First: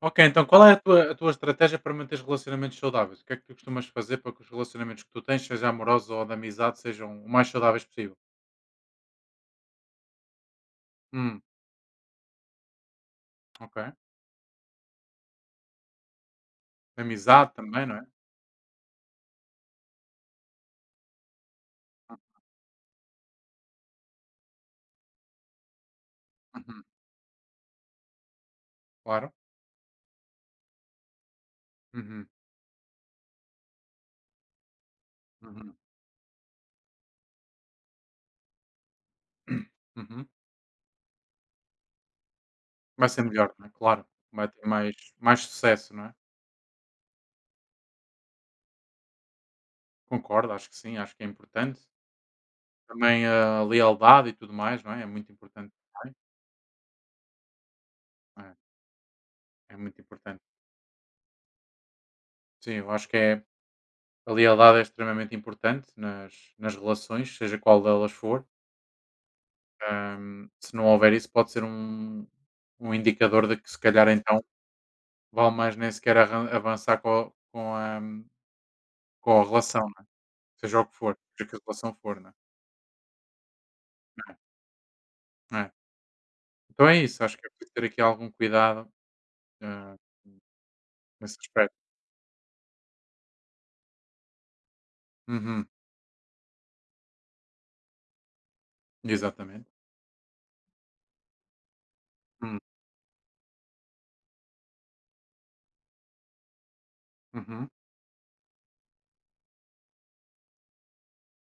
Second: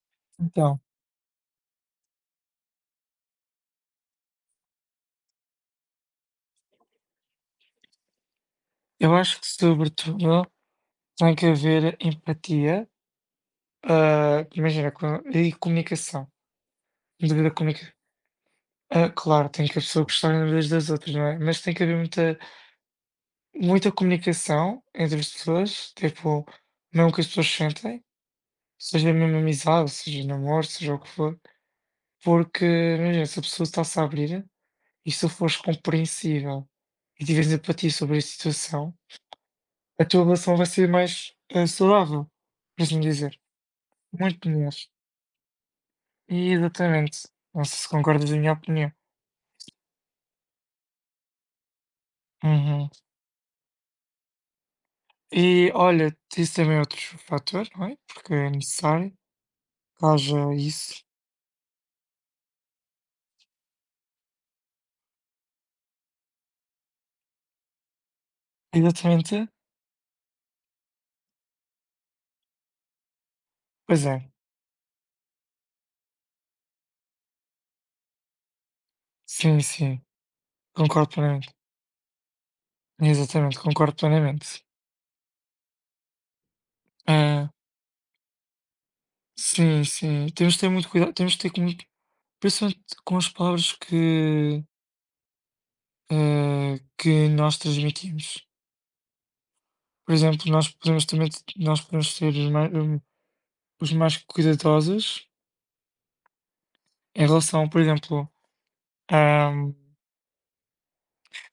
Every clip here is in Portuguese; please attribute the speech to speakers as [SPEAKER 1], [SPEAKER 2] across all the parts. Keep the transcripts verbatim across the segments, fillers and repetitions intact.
[SPEAKER 1] Ok, então qual é a
[SPEAKER 2] Então,
[SPEAKER 1] tua, a tua estratégia para manter os relacionamentos saudáveis? O que é que tu costumas fazer para que os relacionamentos que tu tens, seja amorosos ou de amizade, sejam o mais saudáveis possível?
[SPEAKER 2] eu acho que sobretudo tem
[SPEAKER 1] Hum,
[SPEAKER 2] que haver empatia,
[SPEAKER 1] ok.
[SPEAKER 2] ah, imagina, co- e comunicação. Devido à
[SPEAKER 1] Amizade também,
[SPEAKER 2] comunica
[SPEAKER 1] não é?
[SPEAKER 2] ah, Claro, tem que as pessoas gostarem umas das outras, não é? Mas tem que haver muita, muita comunicação entre as pessoas, tipo,
[SPEAKER 1] Uhum,
[SPEAKER 2] mesmo que as pessoas sentem, seja
[SPEAKER 1] claro.
[SPEAKER 2] mesmo amizade, seja namoro, seja o que for,
[SPEAKER 1] Uhum,
[SPEAKER 2] porque, imagina, se a pessoa está-se a abrir e se tu fores
[SPEAKER 1] uhum,
[SPEAKER 2] compreensível e tiveres empatia sobre a situação, a tua
[SPEAKER 1] uhum.
[SPEAKER 2] relação vai ser mais ah, saudável, por assim
[SPEAKER 1] Vai ser
[SPEAKER 2] dizer.
[SPEAKER 1] melhor, não é? Claro. Vai
[SPEAKER 2] Muito
[SPEAKER 1] ter
[SPEAKER 2] melhor.
[SPEAKER 1] mais, mais sucesso, não é?
[SPEAKER 2] Exatamente. Não sei se concordas da minha opinião.
[SPEAKER 1] Concordo, acho que sim, acho que é importante.
[SPEAKER 2] Uhum.
[SPEAKER 1] Também a lealdade e tudo mais, não é? É muito importante
[SPEAKER 2] E
[SPEAKER 1] também.
[SPEAKER 2] olha, isso também é outro fator, não é? Porque
[SPEAKER 1] É,
[SPEAKER 2] é necessário
[SPEAKER 1] é muito
[SPEAKER 2] que
[SPEAKER 1] importante.
[SPEAKER 2] haja isso.
[SPEAKER 1] Sim, eu acho que é, a lealdade é extremamente importante nas, nas relações, seja qual delas for.
[SPEAKER 2] Exatamente.
[SPEAKER 1] Ahm, se não houver isso, pode ser um, um indicador de que, se
[SPEAKER 2] Pois
[SPEAKER 1] calhar,
[SPEAKER 2] é.
[SPEAKER 1] então vale mais nem sequer arran- avançar com a, com a, com a
[SPEAKER 2] Sim,
[SPEAKER 1] relação,
[SPEAKER 2] sim.
[SPEAKER 1] não é? Seja o que
[SPEAKER 2] Concordo
[SPEAKER 1] for, seja que
[SPEAKER 2] plenamente.
[SPEAKER 1] a relação for. Né?
[SPEAKER 2] Exatamente, concordo
[SPEAKER 1] É?
[SPEAKER 2] plenamente.
[SPEAKER 1] É? Então é isso, acho que
[SPEAKER 2] Ah,
[SPEAKER 1] é preciso ter aqui algum cuidado
[SPEAKER 2] sim,
[SPEAKER 1] ah,
[SPEAKER 2] sim. Temos de ter muito cuidado, temos
[SPEAKER 1] nesse
[SPEAKER 2] de ter com
[SPEAKER 1] aspecto.
[SPEAKER 2] muito, principalmente com as palavras que,
[SPEAKER 1] Uhum,
[SPEAKER 2] ah, que nós transmitimos.
[SPEAKER 1] exatamente.
[SPEAKER 2] Por exemplo, nós podemos também, nós podemos ser os
[SPEAKER 1] Hum,
[SPEAKER 2] mais, hum, os mais cuidadosos em
[SPEAKER 1] uhum,
[SPEAKER 2] relação, por exemplo, a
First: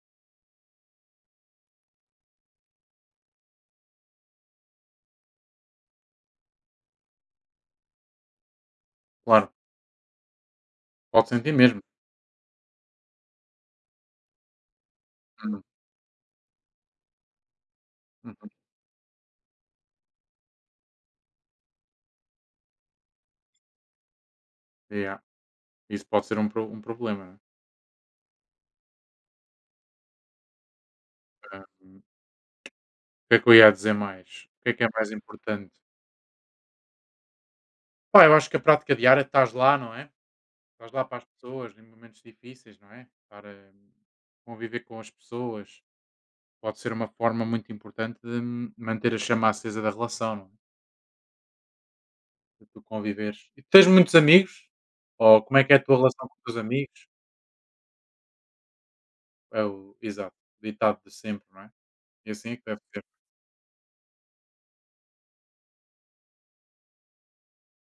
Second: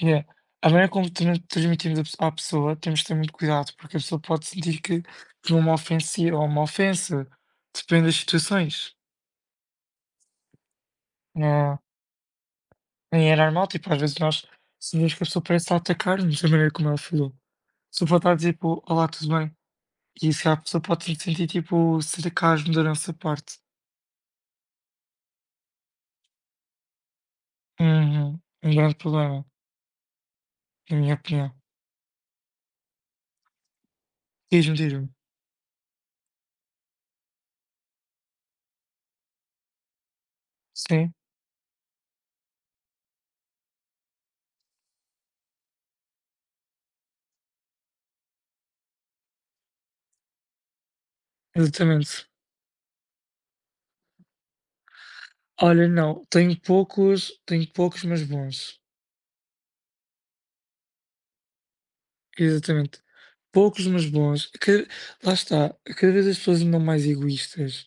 [SPEAKER 2] é a maneira como tran transmitimos a pesso à pessoa, temos que ter muito cuidado, porque a pessoa pode sentir que foi uma ofensa ou uma ofensa, depende das situações.
[SPEAKER 1] claro, pode sentir
[SPEAKER 2] Não
[SPEAKER 1] mesmo.
[SPEAKER 2] Nem é normal, tipo, às vezes nós sentimos que a pessoa
[SPEAKER 1] Hum,
[SPEAKER 2] parece estar a atacar-nos da maneira como ela falou. A pessoa pode estar a
[SPEAKER 1] uhum,
[SPEAKER 2] dizer, tipo: "Olá, tudo bem?" E se calhar a pessoa pode sentir, tipo, sarcasmo da nossa parte.
[SPEAKER 1] yeah. Isso pode ser um, pro- um problema, não é?
[SPEAKER 2] Uhum. Um grande problema, na minha opinião.
[SPEAKER 1] O que é que eu ia dizer mais? O que é
[SPEAKER 2] Diz-me,
[SPEAKER 1] que é
[SPEAKER 2] diz-me.
[SPEAKER 1] mais importante? Pá, eu acho que a prática diária estás lá, não é? Estás lá
[SPEAKER 2] Sim,
[SPEAKER 1] para as pessoas em momentos difíceis, não é? Estar a conviver com as pessoas pode ser uma forma muito importante de manter a chama acesa da relação, não é?
[SPEAKER 2] exatamente.
[SPEAKER 1] De tu conviveres. E tu tens muitos amigos? Ou como é que é a
[SPEAKER 2] Olha,
[SPEAKER 1] tua
[SPEAKER 2] não,
[SPEAKER 1] relação com os
[SPEAKER 2] tenho
[SPEAKER 1] teus amigos?
[SPEAKER 2] poucos, tenho poucos, mas bons.
[SPEAKER 1] É o exato, ditado de sempre, não é? E assim é que deve
[SPEAKER 2] Exatamente.
[SPEAKER 1] ser.
[SPEAKER 2] Poucos, mas bons. Que, lá está, cada vez as pessoas andam mais egoístas.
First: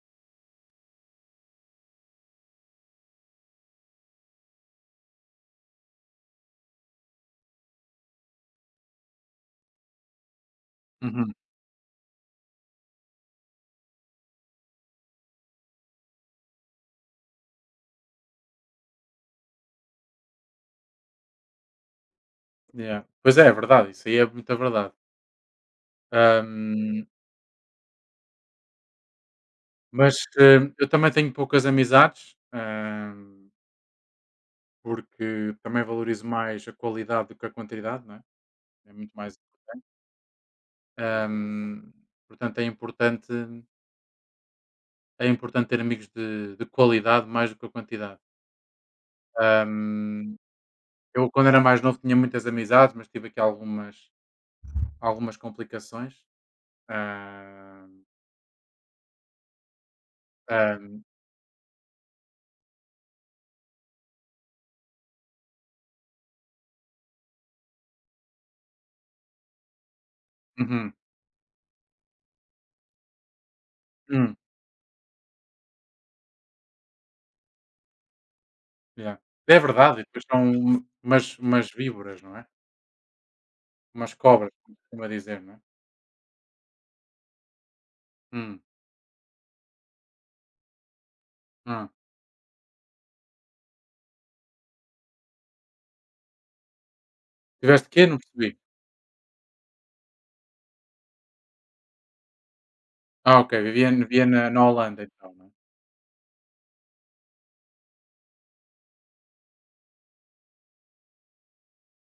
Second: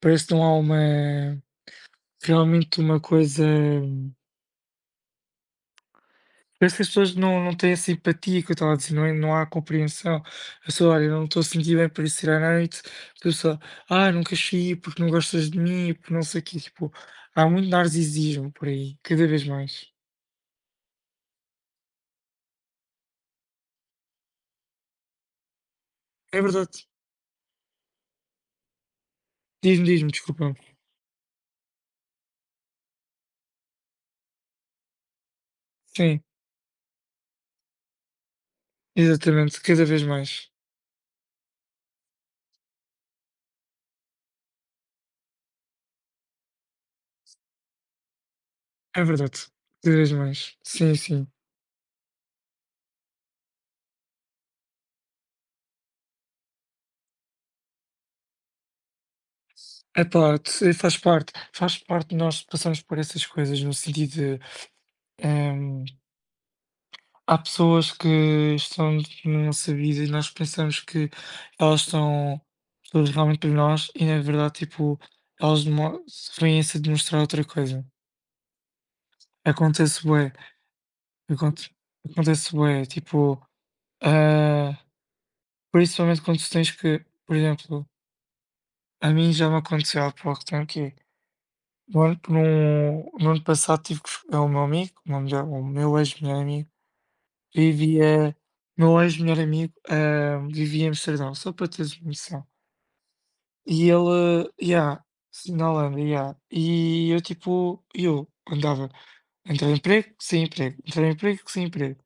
[SPEAKER 2] Parece que não há uma, realmente uma coisa. Parece que as pessoas não, não têm a simpatia que eu estava a dizer, não, é? Não há compreensão. A pessoa, olha, não
[SPEAKER 1] Uhum.
[SPEAKER 2] estou a sentir bem para ir ir à noite. A pessoa, ah, nunca saí porque não gostas de mim, porque não sei o quê. Tipo, há muito narcisismo por aí, cada vez mais.
[SPEAKER 1] Yeah. Pois é, é verdade, isso aí é muita verdade.
[SPEAKER 2] É verdade.
[SPEAKER 1] Ahm,
[SPEAKER 2] Diz-me, diz-me,
[SPEAKER 1] mas
[SPEAKER 2] desculpa.
[SPEAKER 1] eh, eu também tenho poucas amizades, ahm, porque também
[SPEAKER 2] Sim.
[SPEAKER 1] valorizo mais a qualidade do que a quantidade, não é? É muito mais.
[SPEAKER 2] Exatamente, cada vez mais.
[SPEAKER 1] Ahm, portanto, é importante, é importante ter amigos de, de qualidade mais do que a quantidade.
[SPEAKER 2] É verdade, cada vez
[SPEAKER 1] Ahm,
[SPEAKER 2] mais. Sim, sim.
[SPEAKER 1] eu, quando era mais novo, tinha muitas amizades, mas tive aqui algumas, algumas complicações. Ahm,
[SPEAKER 2] Epá, t faz
[SPEAKER 1] ahm,
[SPEAKER 2] parte faz parte de nós passarmos por essas coisas no sentido de, hum, há pessoas que estão na nossa vida e nós pensamos
[SPEAKER 1] uhum,
[SPEAKER 2] que elas estão todas realmente por nós e na
[SPEAKER 1] hum,
[SPEAKER 2] verdade, tipo, elas demo vêm-se a demonstrar outra coisa.
[SPEAKER 1] yeah. É verdade, e
[SPEAKER 2] Acontece
[SPEAKER 1] depois
[SPEAKER 2] bué,
[SPEAKER 1] são um, umas,
[SPEAKER 2] aconte
[SPEAKER 1] umas víboras, não é?
[SPEAKER 2] acontece bué, tipo,
[SPEAKER 1] Umas cobras,
[SPEAKER 2] ah,
[SPEAKER 1] como se costuma dizer, não é?
[SPEAKER 2] principalmente quando tu tens que por exemplo,
[SPEAKER 1] Hum,
[SPEAKER 2] a mim já me aconteceu há pouco tempo que é
[SPEAKER 1] hum.
[SPEAKER 2] olha, que no no ano passado tive que f é o meu amigo, ou melhor, o meu ex-melhor amigo,
[SPEAKER 1] Tiveste quê? Não
[SPEAKER 2] vivia
[SPEAKER 1] percebi.
[SPEAKER 2] meu ex-melhor amigo, hã, vivia em Amsterdão, só para teres uma noção.
[SPEAKER 1] Ah, ok,
[SPEAKER 2] E
[SPEAKER 1] vivia, vivia na,
[SPEAKER 2] ele
[SPEAKER 1] na Holanda,
[SPEAKER 2] yeah,
[SPEAKER 1] então, não é?
[SPEAKER 2] sim, na Holanda, yeah. E eu tipo eu andava entre emprego, sem emprego, entre emprego, sem emprego.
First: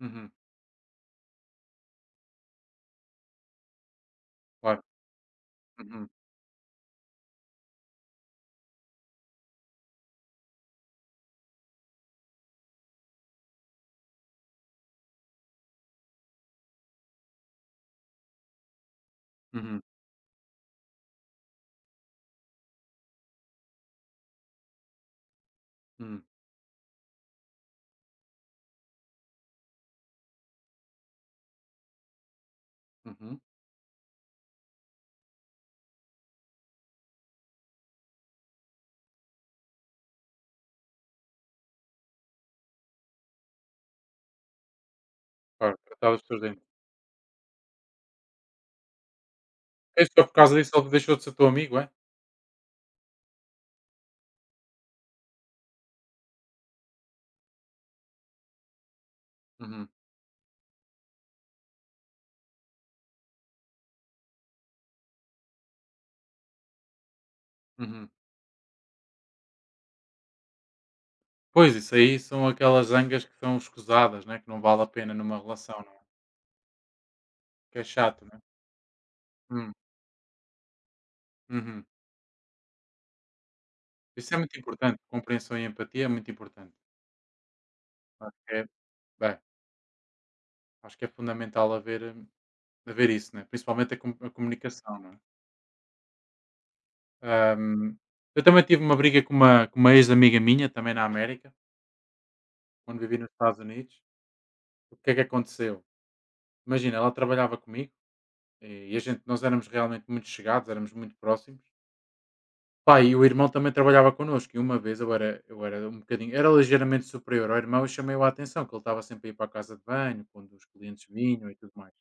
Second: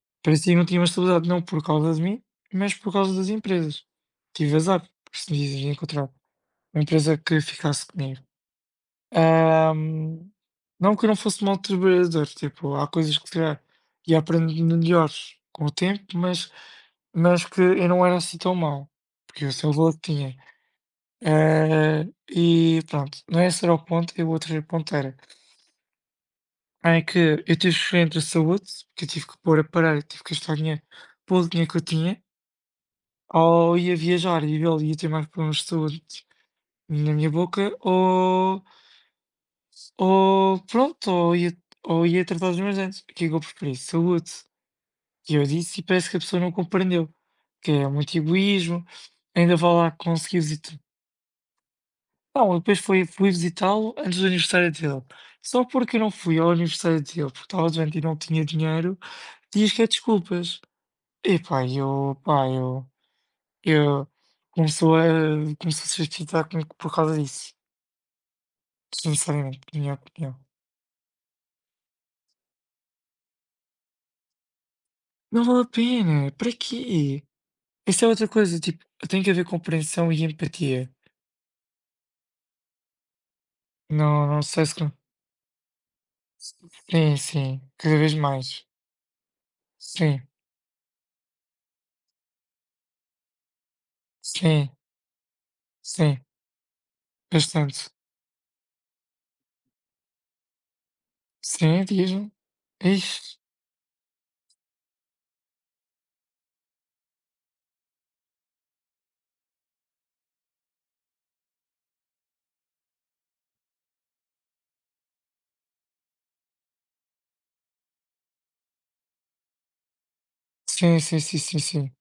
[SPEAKER 1] Uhum,
[SPEAKER 2] Parecia que não tinha uma estabilidade, não por causa de mim, mas por causa das empresas. Tive
[SPEAKER 1] claro.
[SPEAKER 2] azar, porque se me iam
[SPEAKER 1] Uhum,
[SPEAKER 2] encontrar uma empresa que ficasse comigo. Ah, não que eu não fosse mau trabalhador, tipo, há coisas que se calhar ia aprendendo melhor com o tempo, mas, mas que eu não era assim tão mau, porque eu sei o
[SPEAKER 1] uhum,
[SPEAKER 2] valor que tinha. Ah, e pronto, não é esse era o ponto, e o outro ponto era,
[SPEAKER 1] uhum,
[SPEAKER 2] ah, é que eu tive que escolher entre a saúde, porque eu tive que pôr a parar, tive que gastar dinheiro, pouco dinheiro que eu tinha,
[SPEAKER 1] uhum.
[SPEAKER 2] ou ia viajar e eu ia ter mais problemas de saúde na minha boca, ou Ou pronto, ou ia, ou ia tratar dos meus dentes. O que é que eu preferi? Saúde. E eu
[SPEAKER 1] Claro,
[SPEAKER 2] disse, e parece que
[SPEAKER 1] tratavas
[SPEAKER 2] a
[SPEAKER 1] os teus
[SPEAKER 2] pessoa não
[SPEAKER 1] dentes.
[SPEAKER 2] compreendeu. Que é muito egoísmo, ainda vai lá
[SPEAKER 1] É só por
[SPEAKER 2] conseguir
[SPEAKER 1] causa disso
[SPEAKER 2] visitar.
[SPEAKER 1] ele deixou de ser teu amigo, é?
[SPEAKER 2] Não, eu depois fui, fui visitá-lo antes do aniversário dele. Só porque eu não fui ao aniversário dele, porque estava doente e não tinha dinheiro, diz que é
[SPEAKER 1] Uhum,
[SPEAKER 2] desculpas. E pá, eu, pá, eu, eu começou a, começou a se justificar comigo por causa disso.
[SPEAKER 1] uhum.
[SPEAKER 2] Sinceramente, na minha opinião.
[SPEAKER 1] Pois, isso aí são aquelas zangas que são escusadas, né, que não vale a pena numa
[SPEAKER 2] Não vale a
[SPEAKER 1] relação, não é?
[SPEAKER 2] pena, para quê?
[SPEAKER 1] Que é
[SPEAKER 2] Isso é
[SPEAKER 1] chato,
[SPEAKER 2] outra
[SPEAKER 1] né?
[SPEAKER 2] coisa, tipo, tem que haver
[SPEAKER 1] Hum,
[SPEAKER 2] compreensão e empatia.
[SPEAKER 1] uhum.
[SPEAKER 2] Não
[SPEAKER 1] Isso é
[SPEAKER 2] não
[SPEAKER 1] muito
[SPEAKER 2] sei se con
[SPEAKER 1] importante, compreensão e empatia é muito importante.
[SPEAKER 2] sim, sim, cada vez
[SPEAKER 1] Acho que é,
[SPEAKER 2] mais.
[SPEAKER 1] bem,
[SPEAKER 2] Sim,
[SPEAKER 1] acho que é fundamental haver, hum, haver isso, né? Principalmente a, com- a
[SPEAKER 2] sim,
[SPEAKER 1] comunicação, não é?
[SPEAKER 2] sim, bastante.
[SPEAKER 1] Hum, eu também tive uma briga com uma, com uma ex-amiga minha, também na América,
[SPEAKER 2] Sim, diz-me.
[SPEAKER 1] quando vivi nos
[SPEAKER 2] Ixe.
[SPEAKER 1] Estados Unidos. O que é que aconteceu? Imagina, ela trabalhava comigo. E a gente, nós éramos realmente muito chegados, éramos muito próximos. Pá, e o irmão também trabalhava connosco. E uma vez eu era, eu era um bocadinho, era ligeiramente superior ao irmão e chamei-o a atenção, que ele estava sempre a ir para a casa de banho, quando os
[SPEAKER 2] Sim,
[SPEAKER 1] clientes
[SPEAKER 2] sim, sim,
[SPEAKER 1] vinham e
[SPEAKER 2] sim,
[SPEAKER 1] tudo
[SPEAKER 2] sim.
[SPEAKER 1] mais.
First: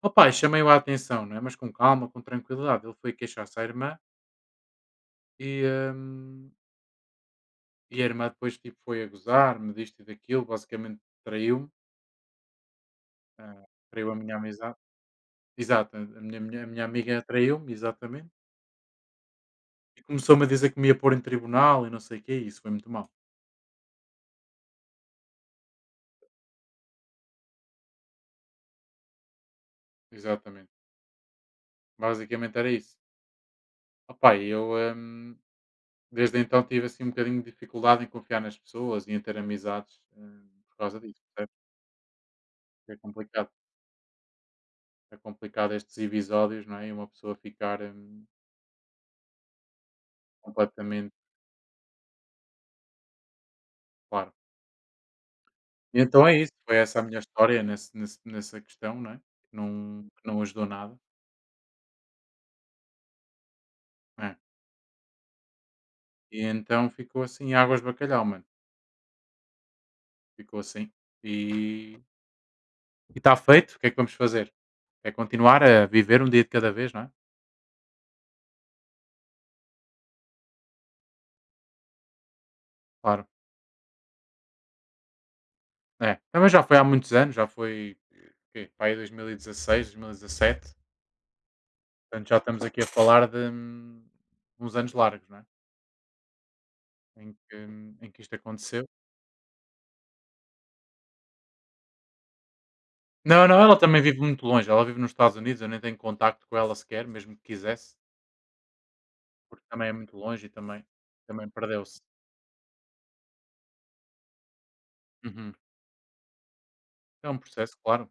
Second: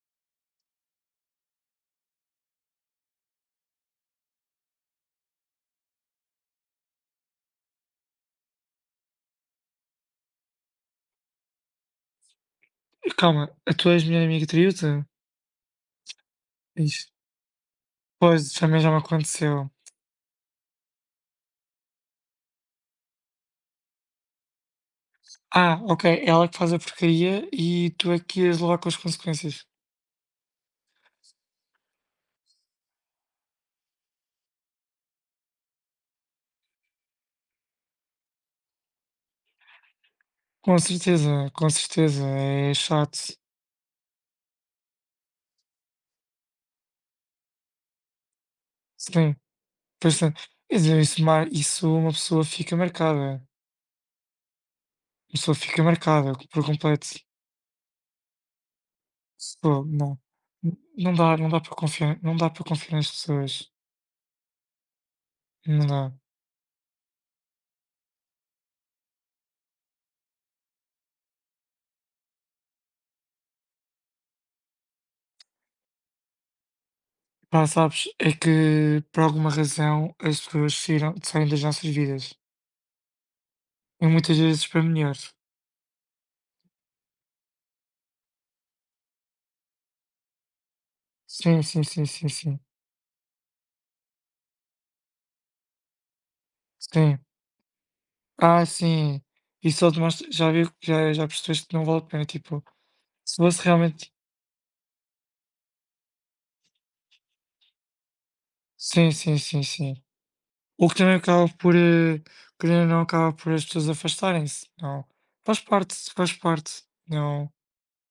[SPEAKER 1] Opa, e chamei-o a atenção, não é? Mas com calma, com tranquilidade. Ele foi queixar-se à irmã e, hum, e a irmã depois tipo, foi a gozar-me disto e daquilo, basicamente traiu-me,
[SPEAKER 2] Calma,
[SPEAKER 1] ah,
[SPEAKER 2] a tua
[SPEAKER 1] traiu a
[SPEAKER 2] ex-melhor
[SPEAKER 1] minha
[SPEAKER 2] amiga
[SPEAKER 1] amizade.
[SPEAKER 2] traiu-te?
[SPEAKER 1] Exato, a minha, minha, a minha amiga traiu-me, exatamente.
[SPEAKER 2] Pois, também já me aconteceu.
[SPEAKER 1] E começou-me a dizer que me ia pôr em tribunal e não sei o quê, e isso foi muito mal.
[SPEAKER 2] Ah, ok, ela que faz a porcaria e tu é que ias levar com as consequências.
[SPEAKER 1] Exatamente. Basicamente era isso. Opa, e eu hum, desde então tive assim um bocadinho de dificuldade em confiar nas pessoas e em ter amizades hum, por
[SPEAKER 2] Com
[SPEAKER 1] causa disso,
[SPEAKER 2] certeza,
[SPEAKER 1] percebes?
[SPEAKER 2] com certeza, é
[SPEAKER 1] Porque é
[SPEAKER 2] chato.
[SPEAKER 1] complicado. É complicado estes episódios, não é? E uma pessoa ficar hum,
[SPEAKER 2] Sim. Bastante. Quer dizer,
[SPEAKER 1] completamente
[SPEAKER 2] isso mar isso uma pessoa fica marcada, uma
[SPEAKER 1] claro.
[SPEAKER 2] pessoa fica
[SPEAKER 1] E então
[SPEAKER 2] marcada
[SPEAKER 1] é isso.
[SPEAKER 2] por
[SPEAKER 1] Foi essa a
[SPEAKER 2] completo.
[SPEAKER 1] minha história nesse, nesse- nessa questão, não é? Que
[SPEAKER 2] Pô,
[SPEAKER 1] não,
[SPEAKER 2] não,
[SPEAKER 1] que não ajudou nada.
[SPEAKER 2] não dá não dá para confiar não dá para confiar nas pessoas,
[SPEAKER 1] É?
[SPEAKER 2] não dá.
[SPEAKER 1] E então ficou assim, águas de bacalhau, mano. Ficou assim. e E está feito, o que é que vamos fazer? É continuar a viver um dia de cada vez, não é?
[SPEAKER 2] Pá, sabes, é que por alguma razão as pessoas saíram saem das nossas vidas,
[SPEAKER 1] Claro.
[SPEAKER 2] e muitas vezes para melhor.
[SPEAKER 1] É, também já foi há muitos anos, já foi, quê? Pá, aí dois mil e dezasseis, dois mil e dezassete.
[SPEAKER 2] Sim, sim, sim,
[SPEAKER 1] Portanto,
[SPEAKER 2] sim,
[SPEAKER 1] já
[SPEAKER 2] sim.
[SPEAKER 1] estamos aqui a falar de hum, uns anos largos, não é?
[SPEAKER 2] Sim.
[SPEAKER 1] Em que, hum, em que isto
[SPEAKER 2] Ah,
[SPEAKER 1] aconteceu.
[SPEAKER 2] sim. E só demonstra já viu já já percebeste que não vale a pena, tipo, se
[SPEAKER 1] Não, não,
[SPEAKER 2] fosse
[SPEAKER 1] ela também
[SPEAKER 2] realmente
[SPEAKER 1] vive muito longe. Ela vive nos Estados Unidos, eu nem tenho contacto com ela sequer, mesmo que quisesse,
[SPEAKER 2] sim, sim, sim,
[SPEAKER 1] porque também é
[SPEAKER 2] sim.
[SPEAKER 1] muito longe e também,
[SPEAKER 2] O que também acaba
[SPEAKER 1] também
[SPEAKER 2] por,
[SPEAKER 1] perdeu-se.
[SPEAKER 2] eh, querendo ou não, acaba por as pessoas afastarem-se, não.
[SPEAKER 1] Uhum.
[SPEAKER 2] Faz parte, faz parte.
[SPEAKER 1] É um
[SPEAKER 2] Não,
[SPEAKER 1] processo, claro.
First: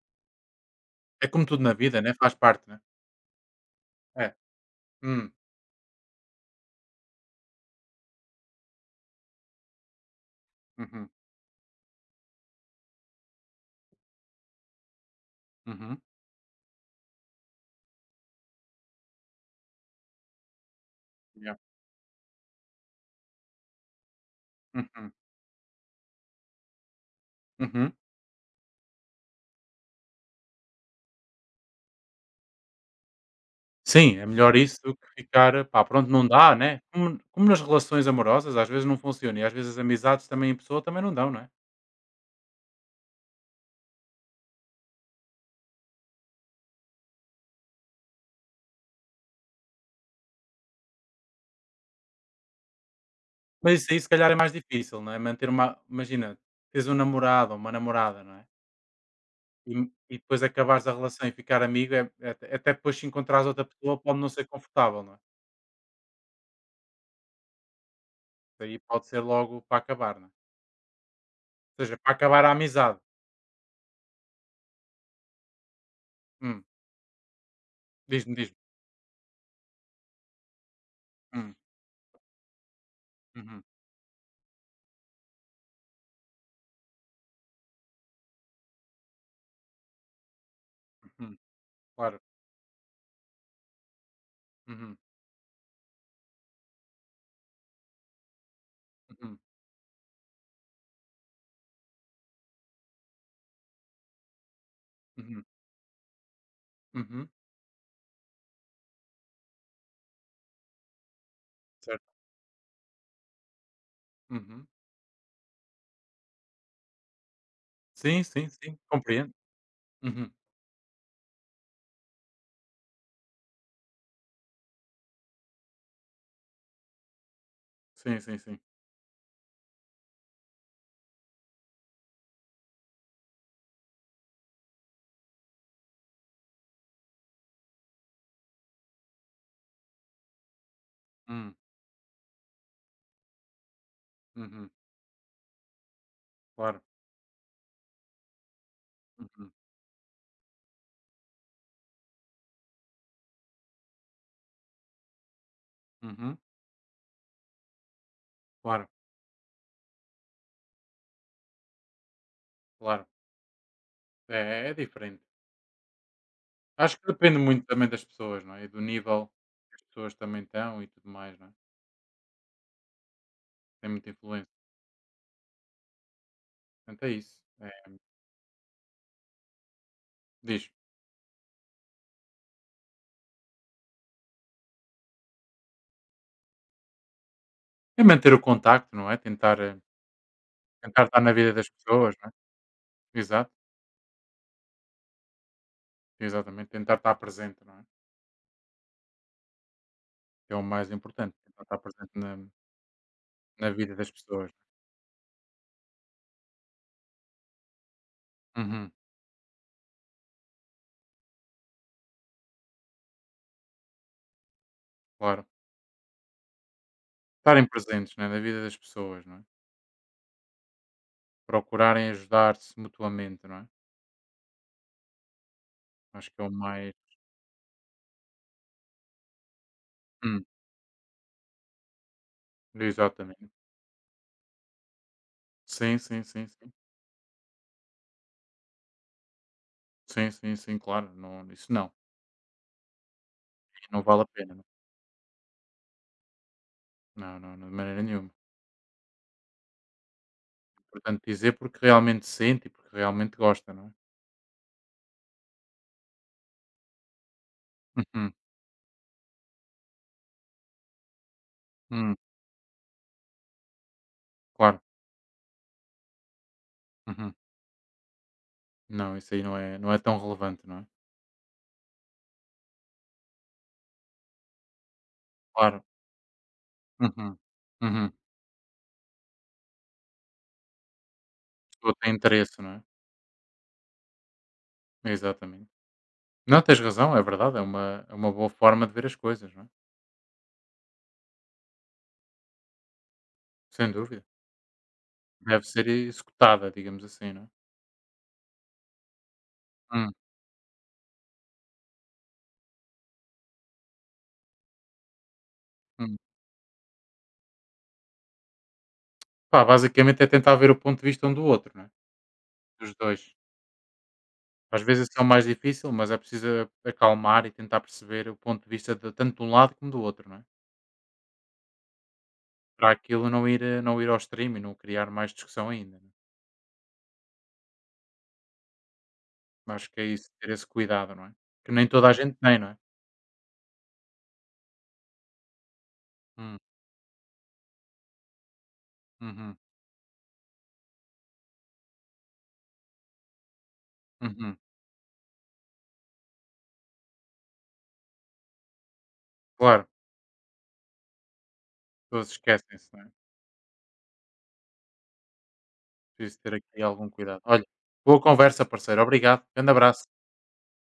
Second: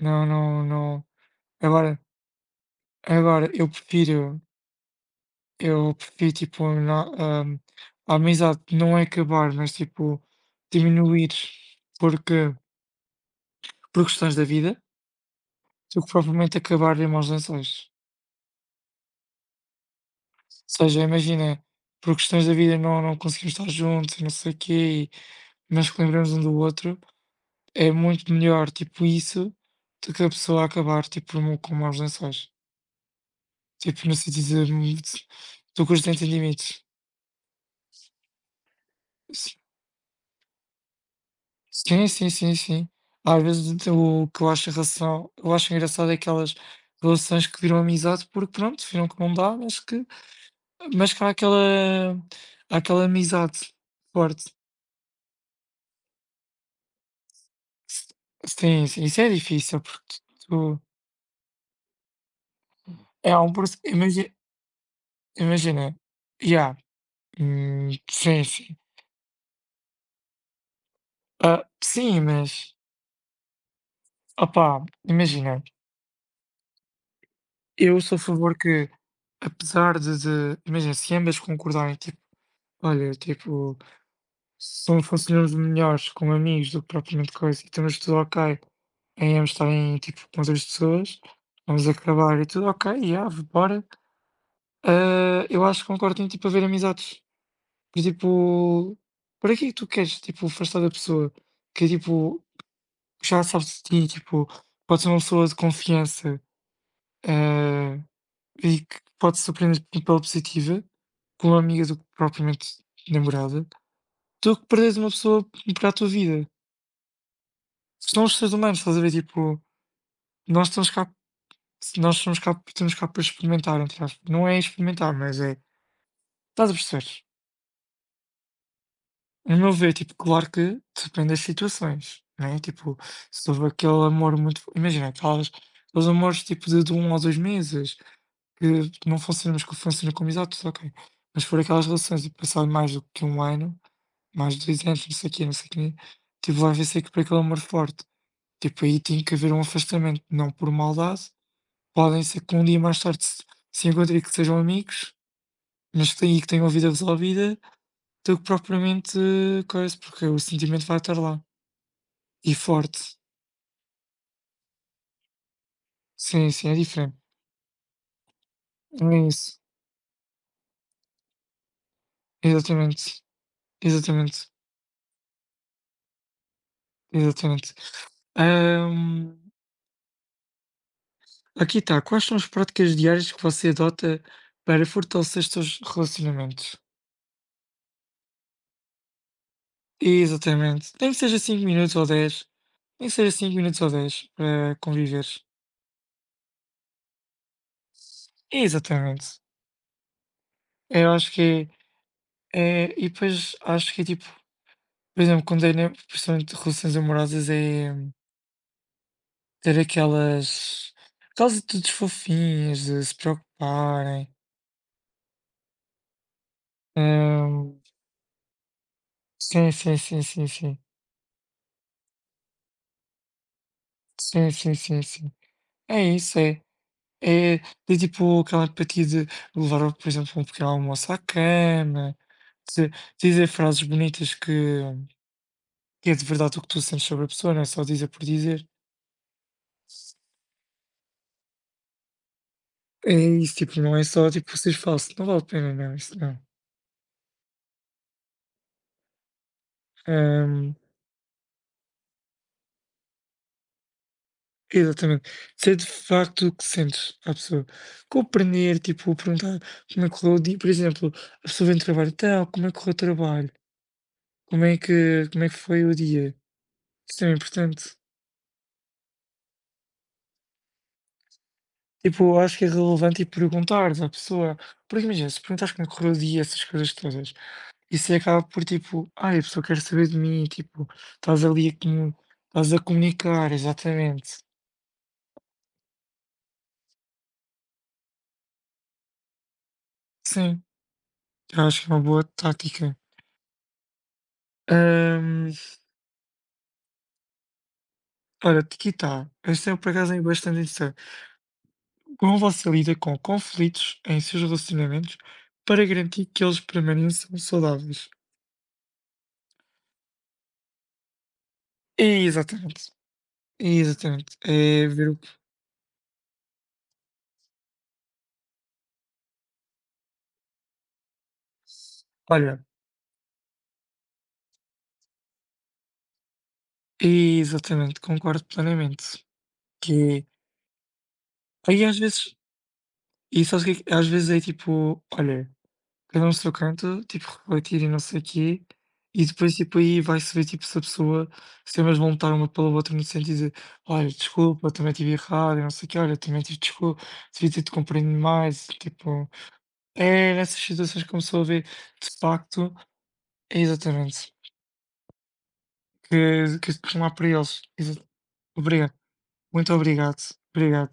[SPEAKER 2] não, não, não.
[SPEAKER 1] É como tudo na vida,
[SPEAKER 2] Agora,
[SPEAKER 1] né? Faz parte, né?
[SPEAKER 2] agora eu
[SPEAKER 1] É.
[SPEAKER 2] prefiro,
[SPEAKER 1] Hum,
[SPEAKER 2] eu prefiro tipo, na, ahm, a amizade não é acabar, mas tipo,
[SPEAKER 1] uhum.
[SPEAKER 2] diminuir porque, por questões da vida,
[SPEAKER 1] Uhum.
[SPEAKER 2] do que propriamente acabar em maus lençóis. Ou seja,
[SPEAKER 1] Yeah.
[SPEAKER 2] imagina, por questões da vida não, não conseguimos estar juntos e não sei o quê, e-
[SPEAKER 1] Uhum.
[SPEAKER 2] mas que lembramos um do outro. É
[SPEAKER 1] Uhum.
[SPEAKER 2] muito melhor, tipo, isso do que a pessoa acabar, tipo, mo com maus lençóis. Tipo, no
[SPEAKER 1] Sim, é melhor
[SPEAKER 2] sentido de
[SPEAKER 1] isso do que
[SPEAKER 2] de-
[SPEAKER 1] ficar, pá,
[SPEAKER 2] do que os
[SPEAKER 1] pronto, não dá, né?
[SPEAKER 2] entendimentos.
[SPEAKER 1] Como, como nas relações amorosas, às vezes não funciona e às
[SPEAKER 2] Si
[SPEAKER 1] vezes as amizades também em pessoa também não dão, não é?
[SPEAKER 2] Sim, sim, sim, sim. Às vezes então o que eu acho em relação eu acho engraçado é aquelas relações que viram amizade porque, pronto, viram que não dá, mas que mas que há aquela há aquela amizade
[SPEAKER 1] Mas isso aí se calhar é
[SPEAKER 2] forte.
[SPEAKER 1] mais difícil, não é? Manter uma, imagina, tens um namorado ou uma
[SPEAKER 2] S
[SPEAKER 1] namorada, não é?
[SPEAKER 2] Sim, sim, isso é
[SPEAKER 1] E,
[SPEAKER 2] difícil porque
[SPEAKER 1] e depois
[SPEAKER 2] tu
[SPEAKER 1] acabares a relação e ficar amigo, é, é- até depois se
[SPEAKER 2] é há
[SPEAKER 1] encontrares
[SPEAKER 2] um
[SPEAKER 1] outra
[SPEAKER 2] processo
[SPEAKER 1] pessoa pode não
[SPEAKER 2] imagi
[SPEAKER 1] ser confortável, não é?
[SPEAKER 2] imagina, yeah, hum, sim,
[SPEAKER 1] Isso
[SPEAKER 2] sim.
[SPEAKER 1] aí pode ser logo para acabar, não é?
[SPEAKER 2] Ah,
[SPEAKER 1] Ou seja, para
[SPEAKER 2] sim,
[SPEAKER 1] acabar a
[SPEAKER 2] mas,
[SPEAKER 1] amizade.
[SPEAKER 2] opá, imagina,
[SPEAKER 1] Hum,
[SPEAKER 2] eu sou a
[SPEAKER 1] diz-me, diz-me.
[SPEAKER 2] favor que apesar de de imagina, se ambas
[SPEAKER 1] Hum,
[SPEAKER 2] concordarem, tipo: "Olha,
[SPEAKER 1] uhum,
[SPEAKER 2] tipo, são funcionamos melhores como amigos do que propriamente coisa e estamos tudo ok em ambos estarem, tipo, com outras pessoas,
[SPEAKER 1] uhum,
[SPEAKER 2] vamos
[SPEAKER 1] claro.
[SPEAKER 2] acabar e tudo ok, yeah, v bora".
[SPEAKER 1] Uhum,
[SPEAKER 2] Ah, eu acho que concordo em, tipo, haver amizades, do tipo,
[SPEAKER 1] uhum,
[SPEAKER 2] para quê que tu queres, tipo, afastar da pessoa que, tipo, já sabes de ti, tipo, pode ser uma
[SPEAKER 1] uhum,
[SPEAKER 2] pessoa de confiança,
[SPEAKER 1] uhum,
[SPEAKER 2] ah e que pode surpreender tanto pela positiva, com uma amiga do que
[SPEAKER 1] certo.
[SPEAKER 2] propriamente namorada, do que
[SPEAKER 1] Uhum.
[SPEAKER 2] perderes uma pessoa para a tua vida.
[SPEAKER 1] Sim,
[SPEAKER 2] São os
[SPEAKER 1] sim,
[SPEAKER 2] seres
[SPEAKER 1] sim,
[SPEAKER 2] humanos, estás a ver?
[SPEAKER 1] compreendo.
[SPEAKER 2] Tipo,
[SPEAKER 1] Uhum.
[SPEAKER 2] nós estamos cá, nós somos cá, estamos cá para experimentar, entre aspas. Não é experimentar, mas é. Estás a perceber?
[SPEAKER 1] Sim, sim, sim.
[SPEAKER 2] No meu ver, tipo, claro que depende das situações, né? Tipo, se houve aquele amor muito. Imagina, aquelas, aqueles amores tipo de, de um ou dois meses, que não funcionam, mas que funcionam como exatos, ok. Mas se
[SPEAKER 1] Hum,
[SPEAKER 2] for aquelas relações de passado mais do que um ano, mais de
[SPEAKER 1] uhum.
[SPEAKER 2] dois anos, não sei o quê, não sei o quê, tipo, vai
[SPEAKER 1] Claro.
[SPEAKER 2] haver sempre por aquele amor forte. Tipo, aí tem que
[SPEAKER 1] Uhum,
[SPEAKER 2] haver um afastamento, não por maldade, podem ser que um dia mais tarde se, se encontrem e que sejam amigos, mas que
[SPEAKER 1] uhum.
[SPEAKER 2] tenham, que tenham a vida resolvida, do que
[SPEAKER 1] Claro,
[SPEAKER 2] propriamente eh, coisa, porque o sentimento vai estar lá. E forte.
[SPEAKER 1] claro. É é diferente.
[SPEAKER 2] Sim, sim, é
[SPEAKER 1] Acho que
[SPEAKER 2] diferente.
[SPEAKER 1] depende muito também das pessoas, não é? E do
[SPEAKER 2] É
[SPEAKER 1] nível
[SPEAKER 2] isso.
[SPEAKER 1] que as pessoas também estão e tudo mais, não é?
[SPEAKER 2] Exatamente.
[SPEAKER 1] Tem muita
[SPEAKER 2] Exatamente.
[SPEAKER 1] influência. Portanto, é isso.
[SPEAKER 2] Exatamente.
[SPEAKER 1] É,
[SPEAKER 2] Ahm,
[SPEAKER 1] diz.
[SPEAKER 2] aqui está. Quais são as práticas diárias que você adota para fortalecer os seus relacionamentos?
[SPEAKER 1] É manter o contacto, não é? Tentar, eh,
[SPEAKER 2] Exatamente.
[SPEAKER 1] tentar
[SPEAKER 2] Nem que
[SPEAKER 1] estar na
[SPEAKER 2] seja
[SPEAKER 1] vida
[SPEAKER 2] cinco
[SPEAKER 1] das
[SPEAKER 2] minutos ou
[SPEAKER 1] pessoas, não é?
[SPEAKER 2] dez nem que seja
[SPEAKER 1] Exato,
[SPEAKER 2] cinco minutos ou dez para conviveres.
[SPEAKER 1] exatamente. Tentar estar presente, não é?
[SPEAKER 2] Exatamente.
[SPEAKER 1] Que é o mais
[SPEAKER 2] Eu acho
[SPEAKER 1] importante. Tentar
[SPEAKER 2] que
[SPEAKER 1] estar presente na,
[SPEAKER 2] é, é e depois
[SPEAKER 1] na
[SPEAKER 2] acho
[SPEAKER 1] vida
[SPEAKER 2] que é
[SPEAKER 1] das
[SPEAKER 2] tipo,
[SPEAKER 1] pessoas.
[SPEAKER 2] por exemplo, quando é, né, principalmente relações amorosas, é
[SPEAKER 1] Uhum,
[SPEAKER 2] ter aquelas, aquelas atitudes fofinhas de se preocuparem.
[SPEAKER 1] claro. Estarem
[SPEAKER 2] Hum,
[SPEAKER 1] presentes, não é? Na vida das pessoas, não é?
[SPEAKER 2] sim, sim, sim, sim, sim.
[SPEAKER 1] Procurarem ajudar-se mutuamente, não é?
[SPEAKER 2] Sim, sim, sim, sim. É
[SPEAKER 1] Acho
[SPEAKER 2] isso,
[SPEAKER 1] que é o
[SPEAKER 2] é.
[SPEAKER 1] mais.
[SPEAKER 2] É, ter tipo aquela empatia de levar, por exemplo,
[SPEAKER 1] Hum,
[SPEAKER 2] um pequeno almoço à cama, Dizer dizer
[SPEAKER 1] exatamente.
[SPEAKER 2] frases bonitas que
[SPEAKER 1] Sim,
[SPEAKER 2] que é
[SPEAKER 1] sim,
[SPEAKER 2] de
[SPEAKER 1] sim,
[SPEAKER 2] verdade o que
[SPEAKER 1] sim.
[SPEAKER 2] tu sentes sobre a pessoa, não é só dizer por dizer.
[SPEAKER 1] Sim, sim, sim, claro. Não, isso não.
[SPEAKER 2] É isso, tipo, não
[SPEAKER 1] Não
[SPEAKER 2] é
[SPEAKER 1] vale a
[SPEAKER 2] só,
[SPEAKER 1] pena.
[SPEAKER 2] tipo, seres falso, não vale a pena, não, isso não.
[SPEAKER 1] Não, é? Não, não, de maneira nenhuma.
[SPEAKER 2] Hum,
[SPEAKER 1] Portanto, dizer porque realmente sente e porque realmente gosta, não é?
[SPEAKER 2] exatamente. Ser de facto o que sentes à pessoa.
[SPEAKER 1] Uhum,
[SPEAKER 2] Compreender, tipo, perguntar como é que correu o dia, por exemplo, a pessoa vem do trabalho,
[SPEAKER 1] uhum,
[SPEAKER 2] então, como é que correu o trabalho? Como é
[SPEAKER 1] claro.
[SPEAKER 2] que, como é que foi o dia? Isso é
[SPEAKER 1] Uhum.
[SPEAKER 2] importante.
[SPEAKER 1] Não, isso aí não é, não é tão relevante, não é?
[SPEAKER 2] Tipo, eu acho que é relevante e perguntares à pessoa, porque imagina, se perguntares
[SPEAKER 1] Claro.
[SPEAKER 2] como é que correu o dia, essas coisas todas.
[SPEAKER 1] Uhum, uhum.
[SPEAKER 2] Isso
[SPEAKER 1] A
[SPEAKER 2] aí acaba por tipo, ai, a pessoa quer saber de mim, tipo, estás ali a
[SPEAKER 1] pessoa tem
[SPEAKER 2] comu
[SPEAKER 1] interesse, não
[SPEAKER 2] estás a
[SPEAKER 1] é?
[SPEAKER 2] comunicar, exatamente.
[SPEAKER 1] Exatamente. Não, tens razão, é verdade. É uma, é uma boa forma de ver as coisas, não é?
[SPEAKER 2] Sim, eu acho que é uma boa tática.
[SPEAKER 1] Sem dúvida.
[SPEAKER 2] Hum,
[SPEAKER 1] Deve ser executada, digamos assim, não é?
[SPEAKER 2] olha, aqui está, este é por
[SPEAKER 1] Hum,
[SPEAKER 2] acaso é bastante interessante. Como você lida com conflitos em seus relacionamentos para
[SPEAKER 1] hum.
[SPEAKER 2] garantir que eles permaneçam saudáveis?
[SPEAKER 1] Pá, basicamente é tentar ver o ponto de vista um do outro, né?
[SPEAKER 2] Exatamente,
[SPEAKER 1] Dos dois.
[SPEAKER 2] exatamente.
[SPEAKER 1] Às
[SPEAKER 2] É
[SPEAKER 1] vezes
[SPEAKER 2] ver o
[SPEAKER 1] isso é o
[SPEAKER 2] que.
[SPEAKER 1] mais difícil, mas é preciso acalmar e tentar perceber o ponto de vista de tanto de um lado como do outro, não é?
[SPEAKER 2] Olha,
[SPEAKER 1] Para aquilo não ir, eh, não ir ao extremo e não criar mais discussão ainda, né?
[SPEAKER 2] exatamente, concordo plenamente.
[SPEAKER 1] Acho que é
[SPEAKER 2] Que
[SPEAKER 1] isso, ter esse cuidado, não é? Que
[SPEAKER 2] aí
[SPEAKER 1] nem
[SPEAKER 2] às
[SPEAKER 1] toda a gente
[SPEAKER 2] vezes,
[SPEAKER 1] tem, não é?
[SPEAKER 2] e sabes o que é que- às vezes é tipo, olha. Cada um no seu
[SPEAKER 1] Hum,
[SPEAKER 2] canto, tipo, refletir e não sei o quê, e depois,
[SPEAKER 1] uhum,
[SPEAKER 2] tipo, aí vai-se ver, tipo, se a pessoa, se ambas vão estar uma pela outra no sentido de, olha,
[SPEAKER 1] uhum.
[SPEAKER 2] desculpa, também estive errado, e não sei o quê, olha, também tive desculpa, devia ter-te compreendido mais, tipo,
[SPEAKER 1] Claro,
[SPEAKER 2] é nessas situações que começou a ver, de
[SPEAKER 1] todos
[SPEAKER 2] facto,
[SPEAKER 1] esquecem-se, não é?
[SPEAKER 2] é exatamente,
[SPEAKER 1] Preciso ter
[SPEAKER 2] que, que
[SPEAKER 1] aqui
[SPEAKER 2] se
[SPEAKER 1] algum
[SPEAKER 2] costuma para
[SPEAKER 1] cuidado.
[SPEAKER 2] eles.
[SPEAKER 1] Olha,
[SPEAKER 2] Exa-
[SPEAKER 1] boa conversa,
[SPEAKER 2] Obrigado,
[SPEAKER 1] parceiro. Obrigado. Grande
[SPEAKER 2] muito
[SPEAKER 1] abraço.
[SPEAKER 2] obrigado, obrigado.